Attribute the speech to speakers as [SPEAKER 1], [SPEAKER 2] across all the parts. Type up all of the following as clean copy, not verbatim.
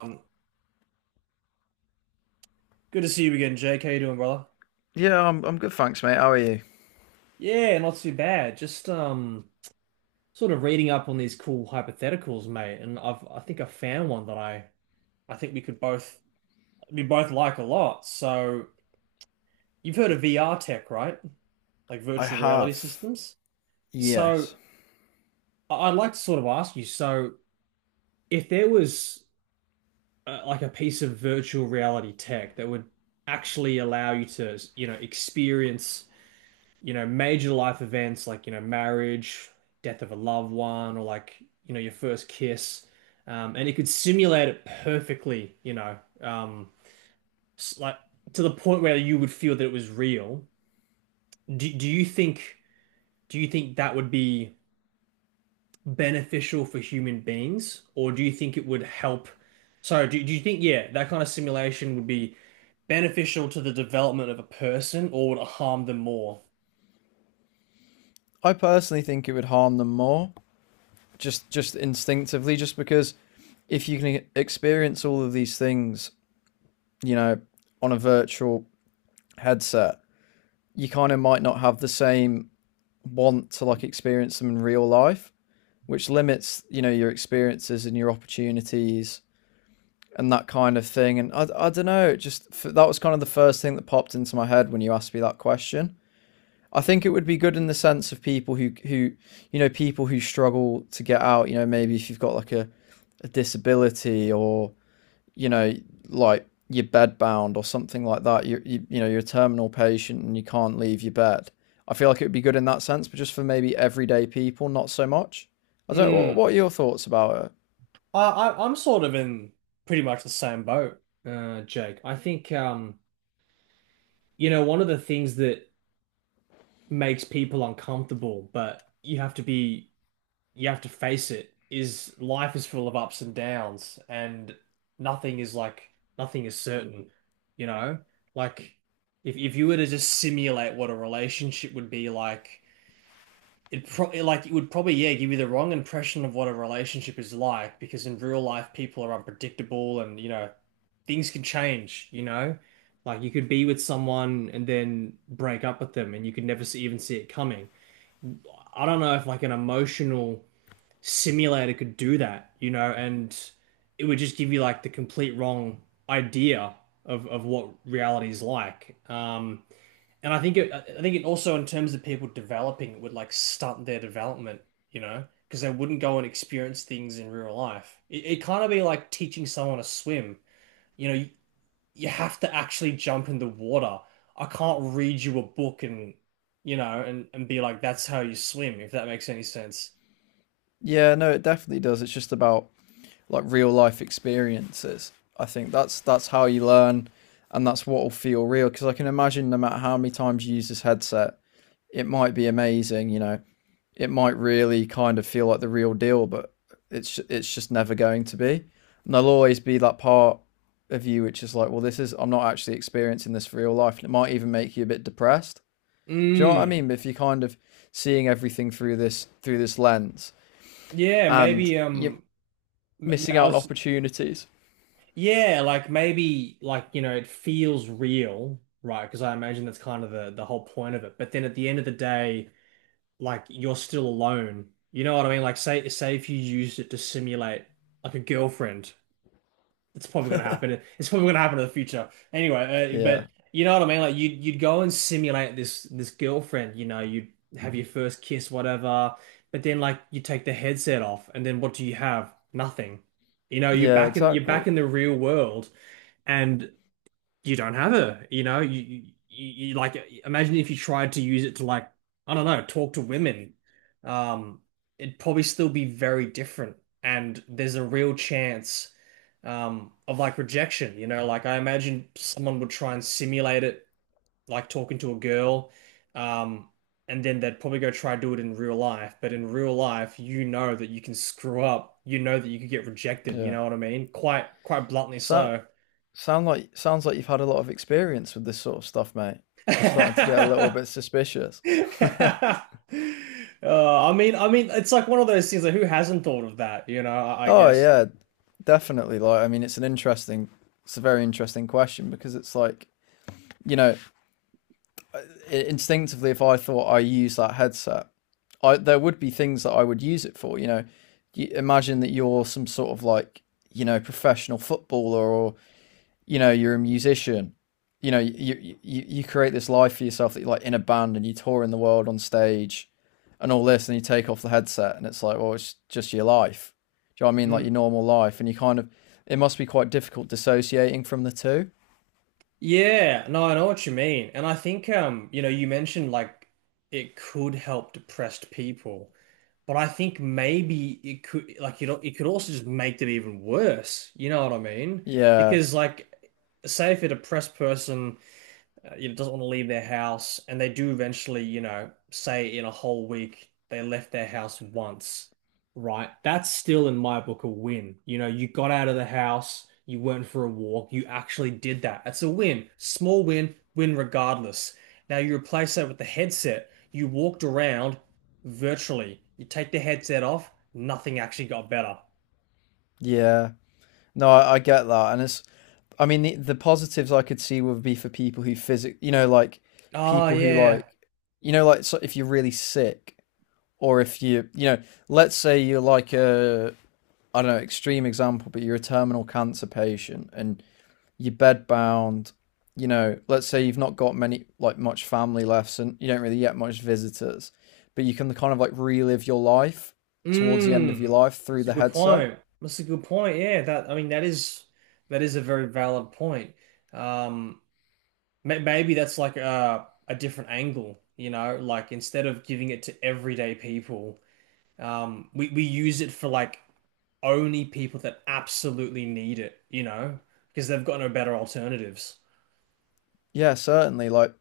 [SPEAKER 1] Um, Good to see you again, Jake. How you doing, brother?
[SPEAKER 2] Yeah, I'm good, thanks, mate. How are you?
[SPEAKER 1] Yeah, not too bad. Just sort of reading up on these cool hypotheticals, mate. And I think I found one that I think we could both like a lot. So you've heard of VR tech, right? Like
[SPEAKER 2] I
[SPEAKER 1] virtual reality
[SPEAKER 2] have.
[SPEAKER 1] systems. So
[SPEAKER 2] Yes.
[SPEAKER 1] I'd like to sort of ask you. So if there was like a piece of virtual reality tech that would actually allow you to, you know, experience you know, major life events like, you know, marriage, death of a loved one, or like, you know, your first kiss. And it could simulate it perfectly, you know, like to the point where you would feel that it was real. Do you think, do you think that would be beneficial for human beings, or do you think it would help? So do you think, yeah, that kind of simulation would be beneficial to the development of a person, or would it harm them more?
[SPEAKER 2] I personally think it would harm them more, just instinctively, just because if you can experience all of these things, you know, on a virtual headset, you kind of might not have the same want to like experience them in real life, which limits, you know, your experiences and your opportunities and that kind of thing. And I don't know, it just that was kind of the first thing that popped into my head when you asked me that question. I think it would be good in the sense of people who you know people who struggle to get out. You know, maybe if you've got like a disability or you know like you're bed bound or something like that. You know you're a terminal patient and you can't leave your bed. I feel like it would be good in that sense, but just for maybe everyday people, not so much. I don't. What,
[SPEAKER 1] Hmm.
[SPEAKER 2] what are your thoughts about it?
[SPEAKER 1] I I'm sort of in pretty much the same boat, Jake. I think you know, one of the things that makes people uncomfortable, but you have to be you have to face it, is life is full of ups and downs, and nothing is like nothing is certain, you know? Like if you were to just simulate what a relationship would be like, it would probably, yeah, give you the wrong impression of what a relationship is like, because in real life people are unpredictable, and, you know, things can change, you know, like you could be with someone and then break up with them and you could never even see it coming. I don't know if like an emotional simulator could do that, you know. And it would just give you like the complete wrong idea of what reality is like. And I think it also in terms of people developing, it would like stunt their development, you know, because they wouldn't go and experience things in real life. It kind of be like teaching someone to swim. You know, you have to actually jump in the water. I can't read you a book and, you know, and be like, that's how you swim, if that makes any sense.
[SPEAKER 2] Yeah, no, it definitely does. It's just about like real life experiences. I think that's how you learn, and that's what will feel real. Because I can imagine, no matter how many times you use this headset, it might be amazing. You know, it might really kind of feel like the real deal, but it's just never going to be. And there'll always be that part of you which is like, well, this is I'm not actually experiencing this for real life, and it might even make you a bit depressed. Do you know what I
[SPEAKER 1] Mm.
[SPEAKER 2] mean? But if you're kind of seeing everything through this lens,
[SPEAKER 1] Yeah,
[SPEAKER 2] and
[SPEAKER 1] maybe
[SPEAKER 2] you're missing
[SPEAKER 1] I
[SPEAKER 2] out on
[SPEAKER 1] was—
[SPEAKER 2] opportunities.
[SPEAKER 1] Yeah, like maybe, like, you know, it feels real, right? Because I imagine that's kind of the whole point of it. But then at the end of the day, like you're still alone. You know what I mean? Like say if you used it to simulate like a girlfriend, it's probably gonna happen. It's probably gonna happen in the future. Anyway, but
[SPEAKER 2] Yeah,
[SPEAKER 1] you know what I mean? Like you'd go and simulate this girlfriend. You know, you'd have your first kiss, whatever. But then like you take the headset off, and then what do you have? Nothing. You know,
[SPEAKER 2] yeah,
[SPEAKER 1] you're
[SPEAKER 2] exactly.
[SPEAKER 1] back in the real world, and you don't have her. You know, you you like— imagine if you tried to use it to like, I don't know, talk to women. Um, It'd probably still be very different, and there's a real chance of like rejection. You know, like I imagine someone would try and simulate it, like talking to a girl, um. And then they'd probably go try to do it in real life. But in real life, you know that you can screw up. You know that you could get rejected. You
[SPEAKER 2] Yeah.
[SPEAKER 1] know what I mean? Quite bluntly
[SPEAKER 2] So
[SPEAKER 1] so.
[SPEAKER 2] sounds like you've had a lot of experience with this sort of stuff, mate. I'm starting to get a little bit suspicious.
[SPEAKER 1] I mean, it's like one of those things. Like, who hasn't thought of that? You know, I
[SPEAKER 2] Oh
[SPEAKER 1] guess.
[SPEAKER 2] yeah, definitely. Like, I mean, it's a very interesting question because it's like, you know, instinctively, if I thought I use that headset, I there would be things that I would use it for. You know, you imagine that you're some sort of like, you know, professional footballer, you know you're a musician, you know you create this life for yourself that you're like in a band and you tour in the world on stage and all this, and you take off the headset and it's like, well, it's just your life, do you know what I mean, like your
[SPEAKER 1] Mm,
[SPEAKER 2] normal life. And you kind of, it must be quite difficult dissociating from the two.
[SPEAKER 1] yeah, no, I know what you mean, and I think, you know, you mentioned like it could help depressed people, but I think maybe it could, like, you know, it could also just make them even worse. You know what I mean?
[SPEAKER 2] Yeah,
[SPEAKER 1] Because, like, say if a depressed person you know, doesn't want to leave their house, and they do eventually, you know, say in a whole week they left their house once, right? That's still in my book a win. You know, you got out of the house, you went for a walk, you actually did that. That's a win. Small win, win regardless. Now you replace that with the headset. You walked around virtually. You take the headset off, nothing actually got better.
[SPEAKER 2] yeah, no, I get that. And it's, I mean, the positives I could see would be for people who physic you know, like
[SPEAKER 1] Oh
[SPEAKER 2] people who
[SPEAKER 1] yeah.
[SPEAKER 2] like, you know, like so if you're really sick or if you, you know, let's say you're like a, I don't know, extreme example, but you're a terminal cancer patient and you're bedbound. You know, let's say you've not got many, like much family left and you don't really get much visitors, but you can kind of like relive your life towards the end of your
[SPEAKER 1] Mm,
[SPEAKER 2] life through
[SPEAKER 1] that's a
[SPEAKER 2] the
[SPEAKER 1] good
[SPEAKER 2] headset.
[SPEAKER 1] point. That's a good point. Yeah, that I mean that is— that is a very valid point. Um, Maybe that's like a different angle, you know, like instead of giving it to everyday people, we use it for like only people that absolutely need it, you know, because they've got no better alternatives.
[SPEAKER 2] Yeah, certainly. Like,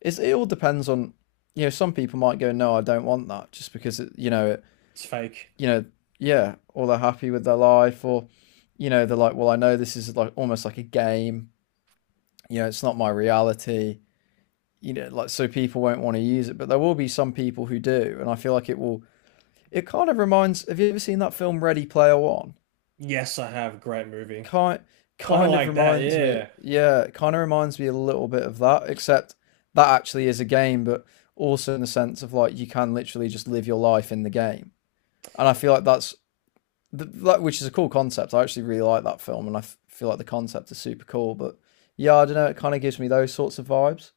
[SPEAKER 2] it's, it all depends on, you know, some people might go, no, I don't want that just because, it,
[SPEAKER 1] It's fake.
[SPEAKER 2] you know, yeah, or they're happy with their life, or, you know, they're like, well, I know this is like almost like a game, you know, it's not my reality, you know, like so people won't want to use it, but there will be some people who do, and I feel like it will. It kind of reminds. Have you ever seen that film Ready Player One?
[SPEAKER 1] Yes, I have. Great movie.
[SPEAKER 2] Kind
[SPEAKER 1] Kind of
[SPEAKER 2] kind of
[SPEAKER 1] like that.
[SPEAKER 2] reminds me.
[SPEAKER 1] Yeah.
[SPEAKER 2] Yeah, it kind of reminds me a little bit of that, except that actually is a game, but also in the sense of like you can literally just live your life in the game, and I feel like that which is a cool concept. I actually really like that film, and I feel like the concept is super cool. But yeah, I don't know, it kind of gives me those sorts of vibes.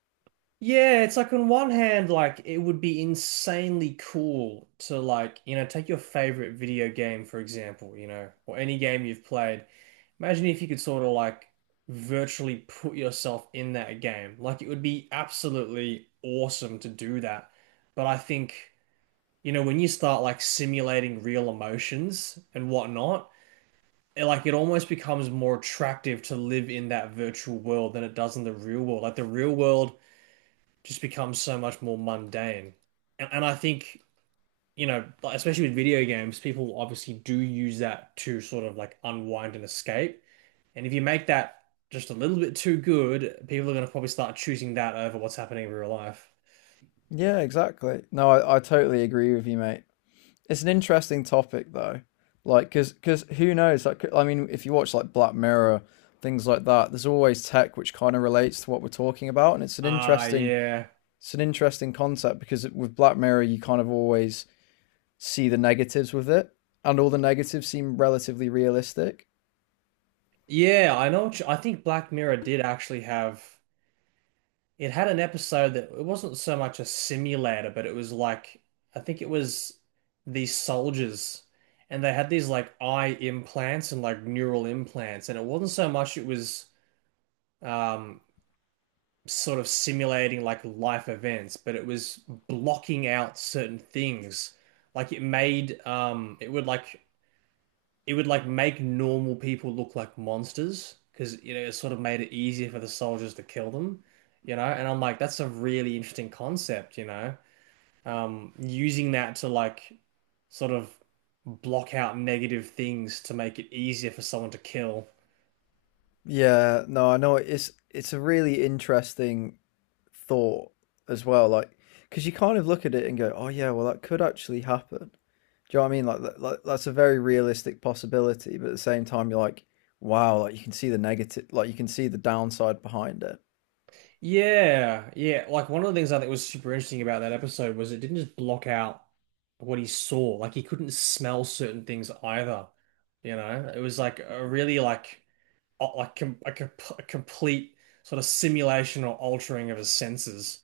[SPEAKER 1] Yeah, it's like on one hand, like it would be insanely cool to like, you know, take your favorite video game, for example, you know, or any game you've played. Imagine if you could sort of like virtually put yourself in that game. Like it would be absolutely awesome to do that. But I think, you know, when you start like simulating real emotions and whatnot, like it almost becomes more attractive to live in that virtual world than it does in the real world. Like the real world just becomes so much more mundane. And I think, you know, like, especially with video games, people obviously do use that to sort of like unwind and escape. And if you make that just a little bit too good, people are going to probably start choosing that over what's happening in real life.
[SPEAKER 2] Yeah, exactly. No, I totally agree with you, mate. It's an interesting topic though, like because who knows? Like I mean, if you watch like Black Mirror, things like that, there's always tech which kind of relates to what we're talking about, and
[SPEAKER 1] Ah, yeah.
[SPEAKER 2] it's an interesting concept because with Black Mirror you kind of always see the negatives with it, and all the negatives seem relatively realistic.
[SPEAKER 1] Yeah, I know what you— I think Black Mirror did actually have— it had an episode that it wasn't so much a simulator, but it was like— I think it was these soldiers, and they had these like eye implants and like neural implants, and it wasn't so much— it was um sort of simulating like life events, but it was blocking out certain things. Like it made it would like— it would like make normal people look like monsters, because you know it sort of made it easier for the soldiers to kill them, you know. And I'm like, that's a really interesting concept, you know. Using that to like sort of block out negative things to make it easier for someone to kill.
[SPEAKER 2] Yeah, no, I know it's a really interesting thought as well, like because you kind of look at it and go, oh yeah, well that could actually happen. Do you know what I mean? Like, like that's a very realistic possibility, but at the same time, you're like, wow, like you can see the negative, like you can see the downside behind it.
[SPEAKER 1] Yeah, yeah. Like one of the things I think was super interesting about that episode was it didn't just block out what he saw. Like he couldn't smell certain things either. You know, it was like a really like com a, com a complete sort of simulation or altering of his senses.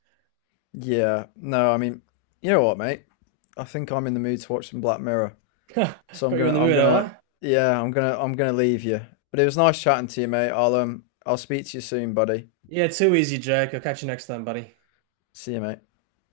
[SPEAKER 2] Yeah, no, I mean, you know what, mate? I think I'm in the mood to watch some Black Mirror,
[SPEAKER 1] Got
[SPEAKER 2] so
[SPEAKER 1] you in the mood, am I?
[SPEAKER 2] I'm gonna leave you. But it was nice chatting to you, mate. I'll speak to you soon, buddy.
[SPEAKER 1] Yeah, too easy, Jake. I'll catch you next time, buddy.
[SPEAKER 2] See you, mate.